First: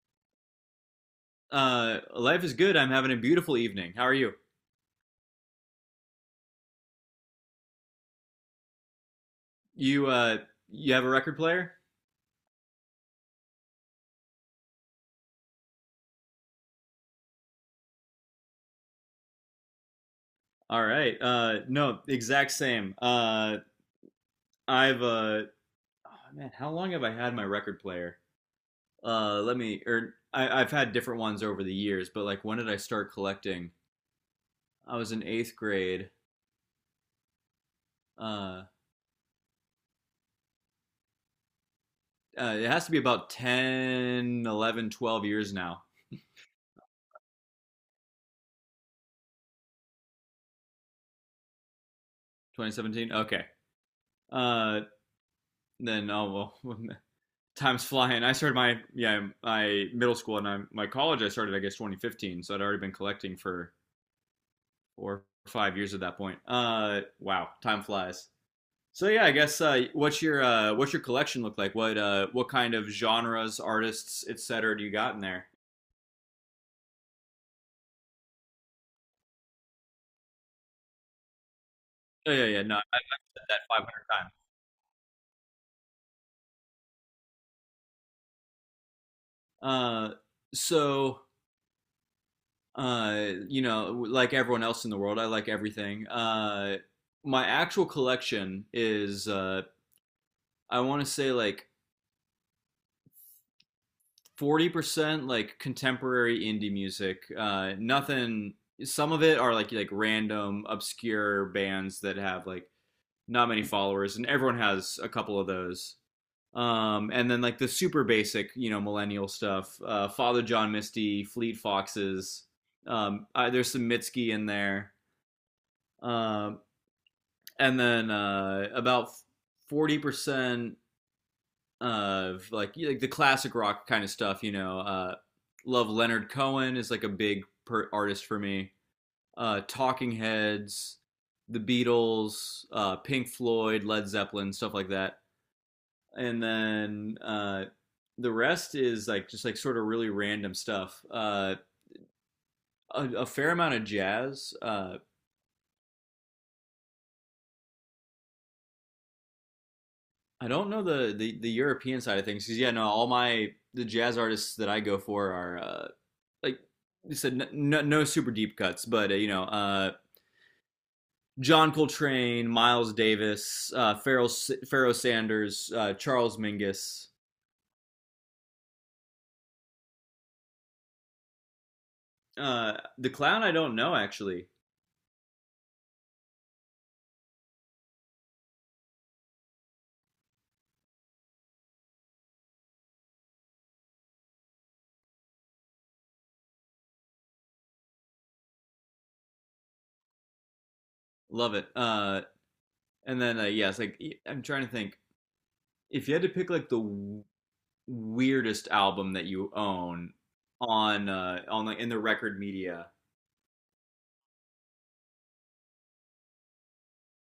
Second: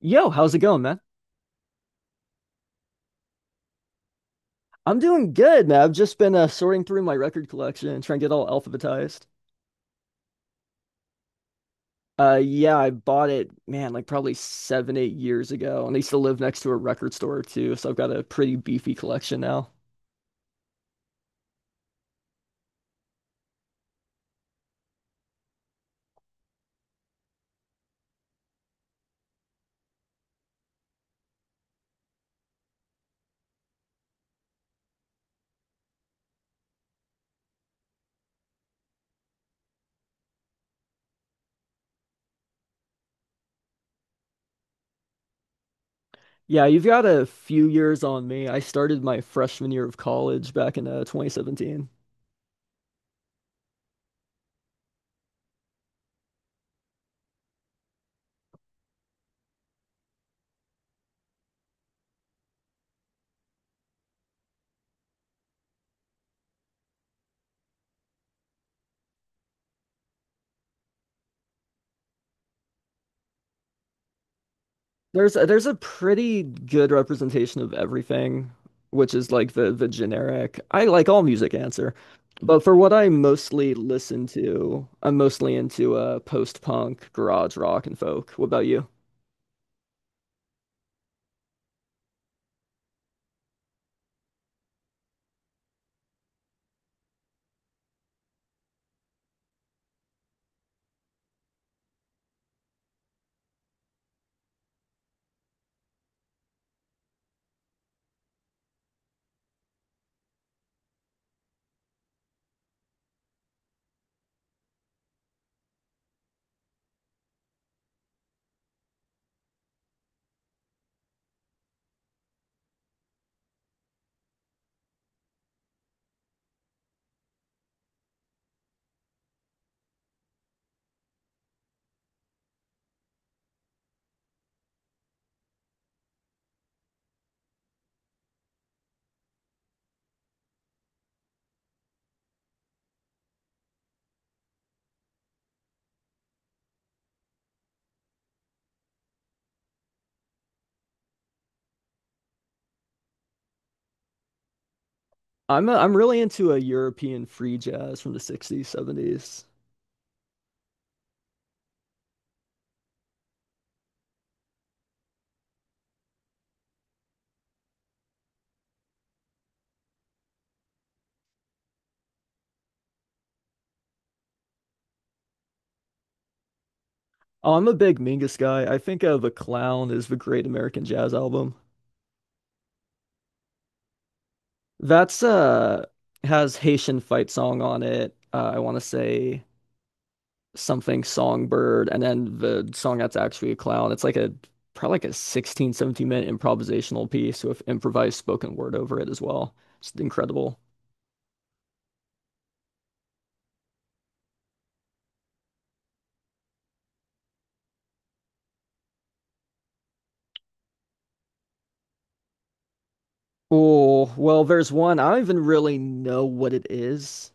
Yo, how's it going, man? Life is good. I'm having a beautiful evening. How are you? I'm doing good, man. I've just been sorting through my record collection and trying to get all alphabetized. You uh, you have a record player? Yeah, I bought it, man, like probably seven, 8 years ago, and I used to live next to a record store too, so I've got a pretty beefy collection now. All right. No, exact same. I've uh, oh, Man, how long have I had my record player? Let me, or I've had different ones over the years, but like when did I start collecting? I was in eighth grade. Uh, it has to be about 10, 11, 12 years now. Yeah, you've got a few years on me. I started my freshman year of college back in 2017. 2017. Okay. Uh, then, oh, well, time's flying. I started my, yeah, my middle school, and my college. I started, I guess, 2015, so I'd already been collecting for 4 or 5 years at that point. Wow, time flies. So yeah, I guess, what's your collection look like? What kind of genres, artists, etc. do you got in There's a, there? there's a pretty good representation of everything, which is like the generic. I like all music answer, Oh, yeah, but yeah, for no, I, what I I've said that mostly 500 listen times. to, I'm mostly into post-punk, garage rock, and folk. What about you? Uh, so like everyone else in the world, I like everything. My actual collection is, I want to say, like 40% like contemporary indie music. Nothing. Some of it are like random obscure bands that have like not many followers, and everyone has a couple of those. And then like the super basic, millennial stuff. Father John Misty, Fleet Foxes. There's some Mitski in there. Um, uh, and then, about 40% of like the classic rock kind of stuff. You know, love Leonard Cohen is like a big artist for me. Talking Heads, The Beatles, Pink Floyd, Led Zeppelin, stuff like that. And then, the rest is like just like sort of really random stuff. A fair amount of jazz. I'm really into a European free jazz from the 60s, 70s. I don't know the European side of things, because yeah, no, all my the jazz artists that I go for are, like you said, no, no super deep cuts, but, John Coltrane, Miles Davis, Pharoah Sanders, Charles Mingus, Oh, I'm a big Mingus guy. I think The Clown is the Great American Jazz Album. The Clown. I don't know actually. That's has Haitian fight song on it. I want to say something songbird, and then the song that's actually a clown, it's like a probably like a 16, 17-minute improvisational piece with improvised spoken word over it as well. It's incredible. Love it. And then Yes, yeah, like I'm trying to think. If you had to pick like the weirdest album that you own, on, like, in the record media. Oh well, there's one I don't even really know what it is.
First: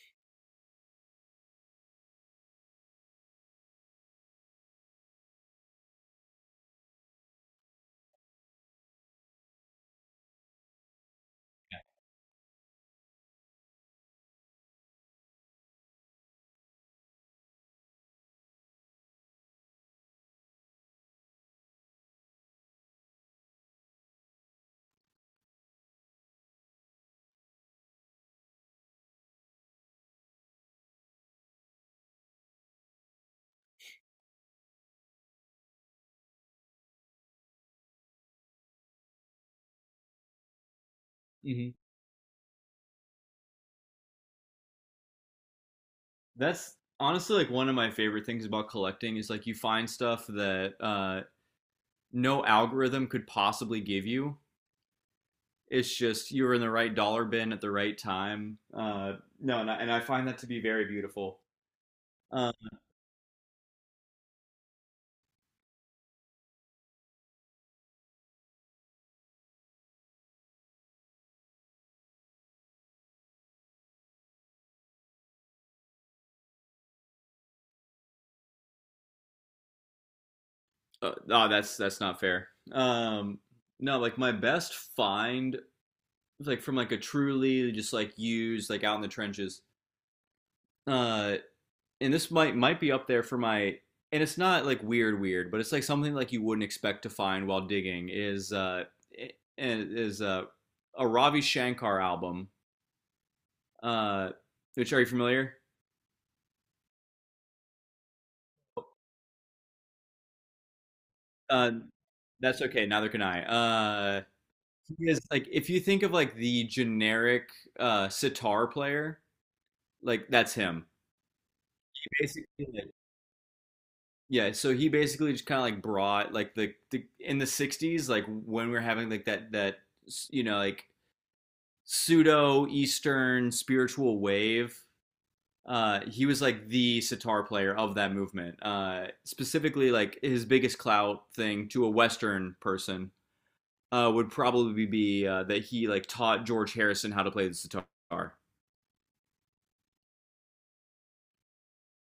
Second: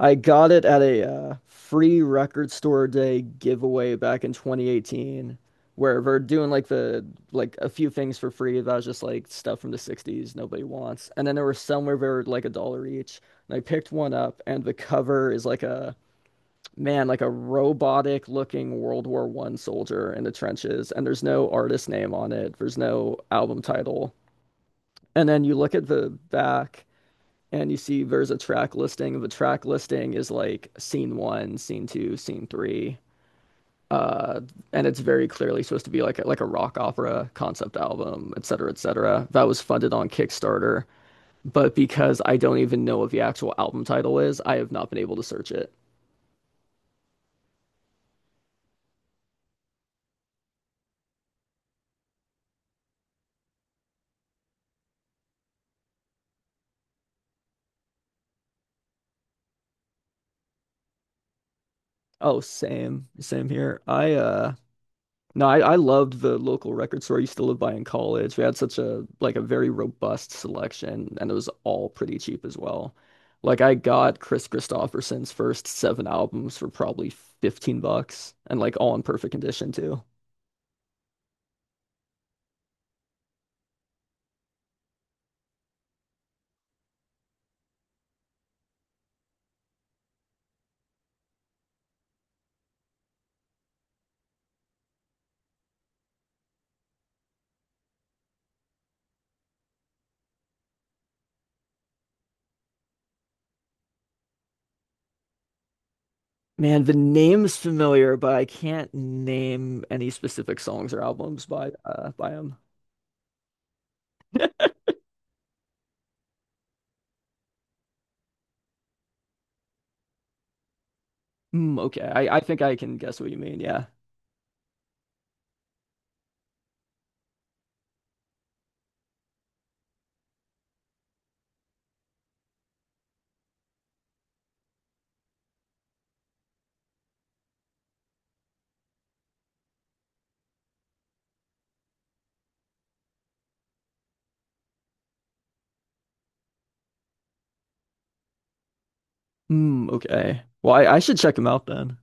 I got it at a free record store day giveaway back in 2018, where we're doing like the like a few things for free that was just like stuff from the 60s nobody wants, and then there were some where they were like a dollar each, and I picked one up, and the cover is like a man like a robotic looking World War One soldier in the trenches, and there's no artist name on it, there's no album title, and then you look at the back and you see there's a track listing. The track listing is like scene one, scene two, scene three. Uh, and it's very clearly supposed to be like a rock opera concept album, et cetera, et cetera. That was funded on Kickstarter, Mhm. but because I don't even know what the actual album title is, I have not been able to search it. That's honestly like one of my favorite things about collecting is, like, you find stuff that no algorithm could possibly give you. It's just you were in the right dollar bin at the right time. No, and I find that to be very beautiful. Oh, Um, same, same here. I no, I loved the local record store I used to live by in college. We had such a like a very robust selection and it was all pretty cheap as well. Like I got Chris Christopherson's first seven albums for probably 15 bucks and like all in perfect condition too. Oh, that's not fair. No, like my best find, like from like a truly just like used, like, out in the trenches. Uh, and this might be up there for my, and it's not like weird weird, but it's like something like you wouldn't expect to find while digging is, is uh, a Ravi Shankar album, uh, which, are you familiar? Man, the name's familiar, but I can't name any specific songs or albums by Uh, by him. that's okay. Neither can I. Uh, he is, like, if you think of, like, the generic sitar player, like, that's him. Hmm, okay. He I basically, think I like, can guess what you mean, yeah. yeah. So he basically just kind of like brought like the in the '60s, like when we are having like that you know like pseudo Eastern spiritual wave. He was like the sitar player of that movement. Specifically, like his biggest clout thing to a Western person would probably be, that he like taught George Harrison how to play the sitar. Hmm, okay. Well, I should check him out then.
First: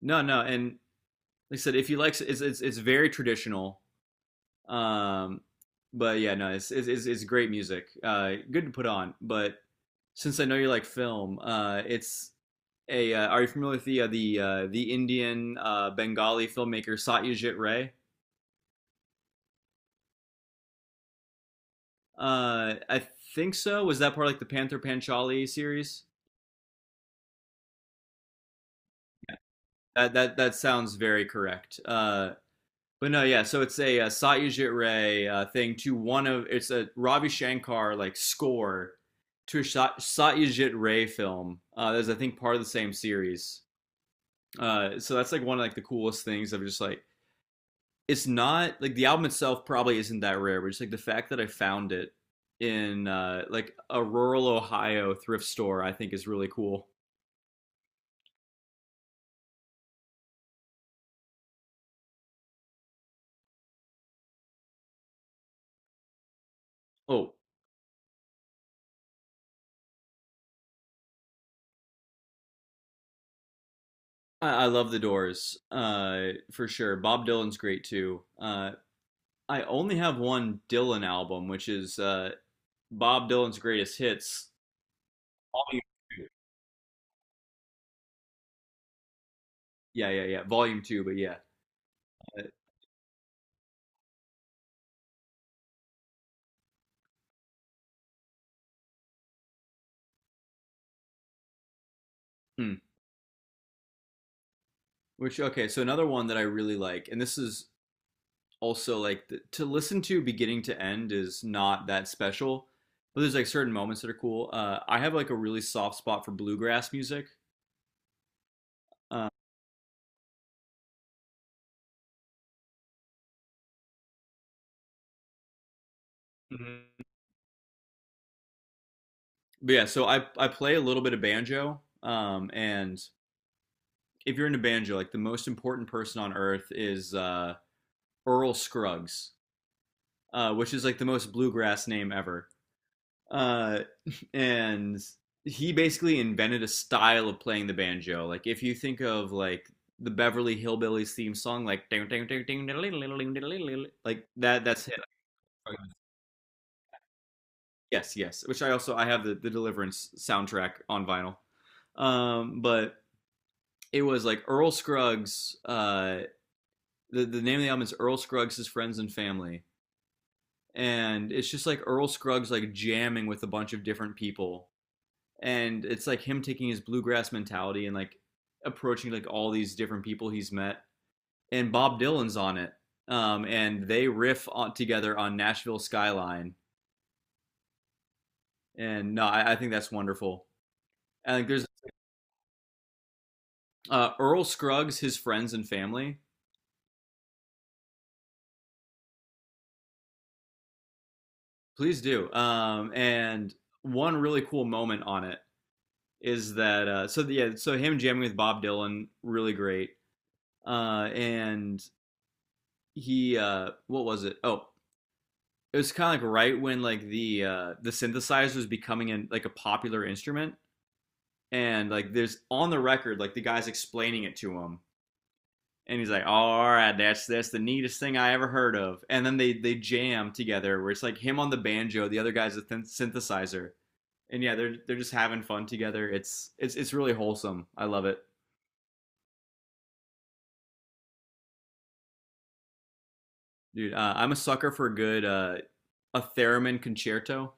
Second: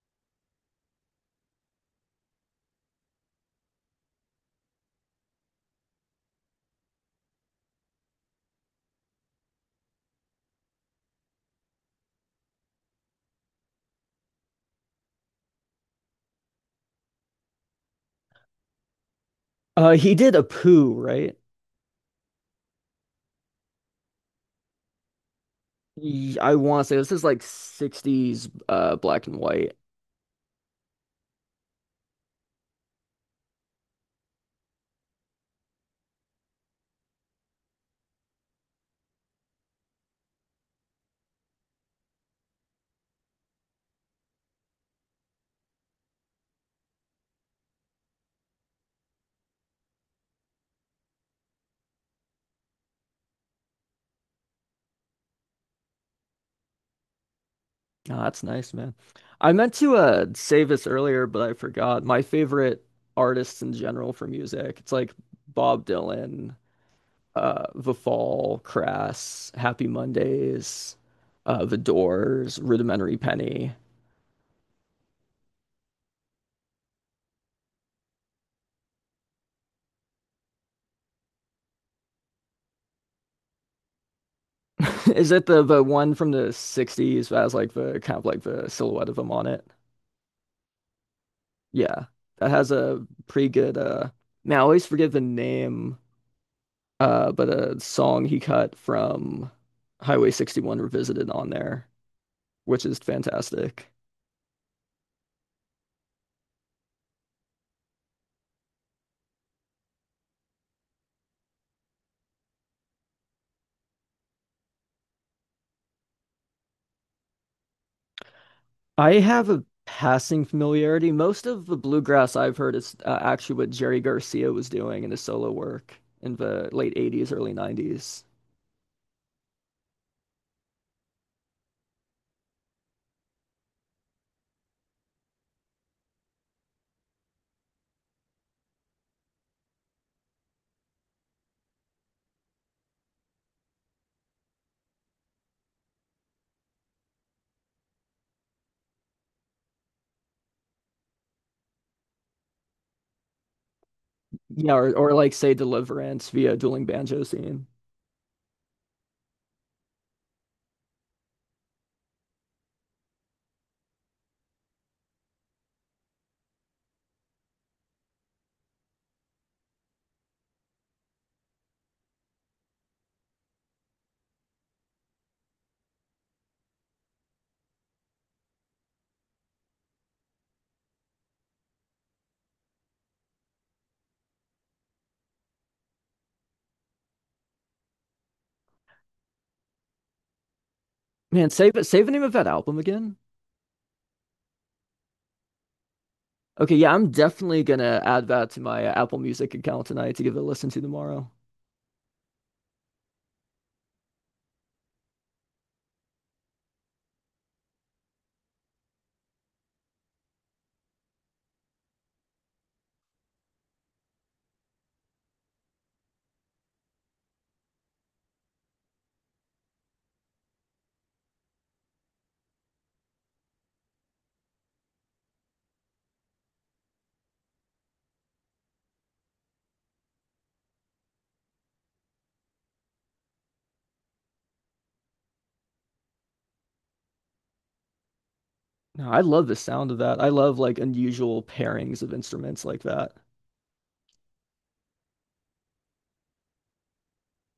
No, no, and like I said, if you like, it's very traditional. Um, but yeah, no, great music. Good to put on. But since I know you like film, it's a. Are you familiar with the Indian, Bengali filmmaker Satyajit Ray? Uh, he did a poo, right? I think so. Was that part of, like, the Panther Panchali series? I want to say this is like 60s black and white. That sounds very correct. But no, yeah. So Satyajit Ray, thing to one of, it's a Ravi Shankar like score to a Satyajit Ray film. That's, I think, part of the same series. So that's like one of, like, the coolest things of just like it's not like the album itself probably isn't that rare, but just like the fact that I found it in, like a rural Ohio thrift store, I think is really cool. Oh, that's nice, man. I meant to say this earlier, but I forgot. My favorite artists in general for music. It's like Bob Dylan, Oh, The Fall, Crass, Happy Mondays, The Doors, Rudimentary Penny. I love the Doors, for sure. Bob Dylan's great too. I only have one Dylan album, which is, Bob Dylan's Greatest Hits, Is it the Volume one Two. from the 60s that has like the kind of like the silhouette of him on it? Yeah, yeah, yeah, Volume 2. But yeah. Yeah. Uh, That has a pretty good man, I always forget the name but a song he cut from Highway 61 Revisited on there, hmm. which is fantastic. Which, okay. So another one that I really like, and this is also like to listen to beginning to end is not that special, but there's like certain moments that are cool. I have like a really soft spot for bluegrass music. I Uh, have a passing familiarity. Most of the bluegrass I've heard is actually what Jerry Garcia was doing in his solo work in the late mm-hmm. 80s, early 90s. But yeah, so I play a little bit of banjo. And if you're into banjo, like the most important person on earth is, Earl Scruggs. Which is like the most bluegrass name ever. Uh, and he basically invented a style of playing the banjo. Like if you think of like the Beverly Hillbillies theme song, like ding, ding, ding, ding, diddle, diddle, diddle, diddle, diddle, diddle, like that. Yeah, That's it. or like say Deliverance via Dueling Banjo Scene. Yes, yes. Which I also I have the Deliverance soundtrack on vinyl. But it was like Earl Scruggs. The name of the album is Earl Scruggs' His Friends and Family, and it's just like Earl Scruggs like jamming with a bunch of different people, and it's like him taking his bluegrass mentality and like approaching like all these different people he's met, and Bob Dylan's on it. And they riff on, together, on Nashville Skyline. And no, I think that's wonderful. I Man, think there's save it, save the name of that album again. Earl Scruggs His Friends and Family. Okay, yeah, I'm definitely gonna add that to my Apple Music account tonight to give it a listen to tomorrow. Please do. And one really cool moment on it is that, yeah, so him jamming with Bob Dylan, really great. And he, what was it, oh, it was kind of like right when like the synthesizer was becoming like a popular instrument. And like there's on the record, like the guy's explaining it to him, and he's like, oh, all right, that's the neatest thing I ever heard of. And then they jam together, where it's like him on the banjo, the other guy's a synthesizer. And yeah, they're just having fun together. It's really wholesome. I love it. No, I love the sound of that. I love like unusual pairings of instruments like that. Dude, I'm a sucker for a good, a theremin concerto.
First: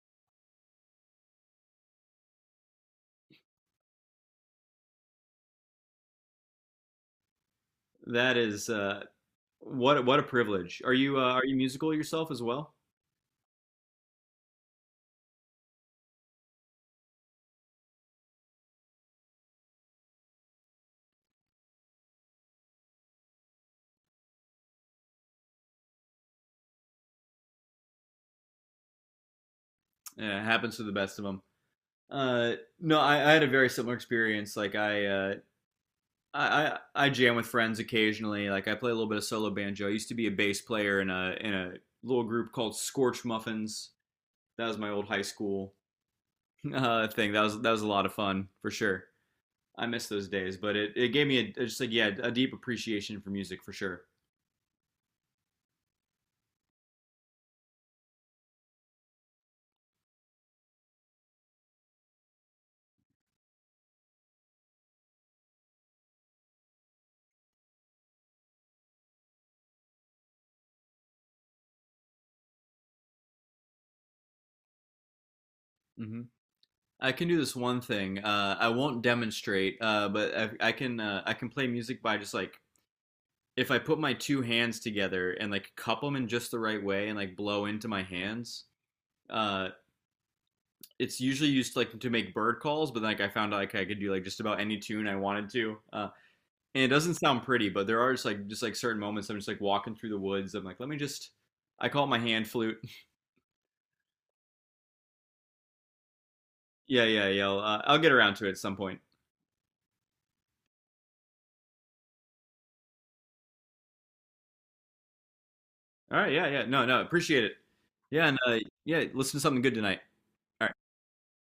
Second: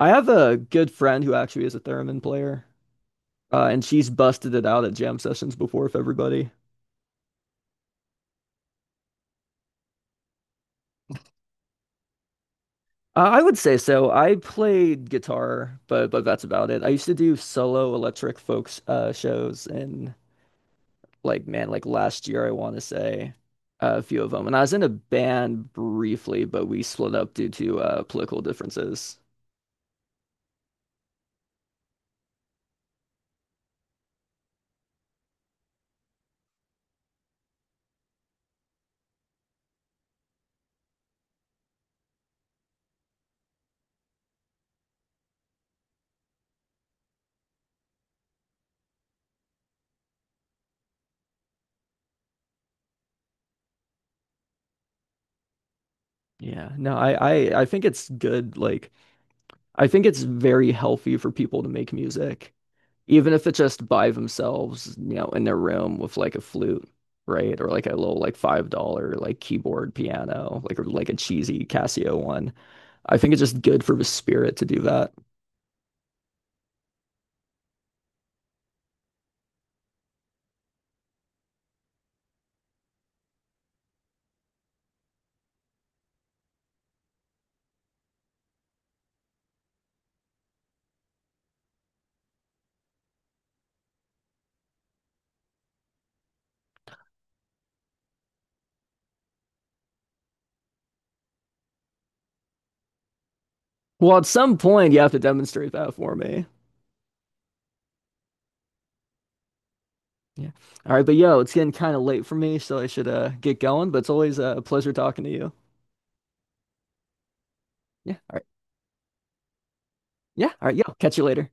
I have a good friend who actually is a theremin player, and she's busted it out at jam sessions before with everybody. That is, what a privilege. Are you musical yourself as well? I would say so. I played guitar, but that's about it. I used to do solo electric folk shows, and like man, like last year I want to say a few of them. And I was in a band briefly, but we split up due to political differences. Yeah, it happens to the best of them. Uh, no, I had a very similar experience. Like I, I jam with friends occasionally. Like I play a little bit of solo banjo. I used to be a bass player in a little group called Scorch Muffins. That was my old high school. Thing. That was a lot of fun for sure. I miss those days, but it gave me a, just like, yeah, a deep appreciation for music for sure. Yeah, no, I, I think it's good like. I think it's very healthy for people to make music, even if it's just by themselves, you know, in their room with like a flute, right? Or like a little like $5 like keyboard piano, like or like a cheesy Casio one. I think it's just good for the spirit to do that. Mm-hmm. I can do this one thing. I won't demonstrate, but I can play music by just like, if I put my two hands together and like cup them in just the right way and like blow into my hands. uh, it's usually used like to make bird calls. But like I found out like I could do like just about any tune I wanted to, and it doesn't sound pretty. But there are just like certain moments I'm just like walking through the woods. I'm like, let me just. I call it my hand flute. Well, at some point you have to demonstrate that for me. Yeah, yeah, yeah. I'll get around to it at some point. Yeah. All right, but yo, it's getting kind of late for me, so I should get going, but it's always a pleasure talking to you. All right. Yeah, yeah. No, no. Appreciate it. Yeah. Yeah, All and, right. Yeah. Listen to something good tonight. Yeah. All All right, right. yo. Catch you later.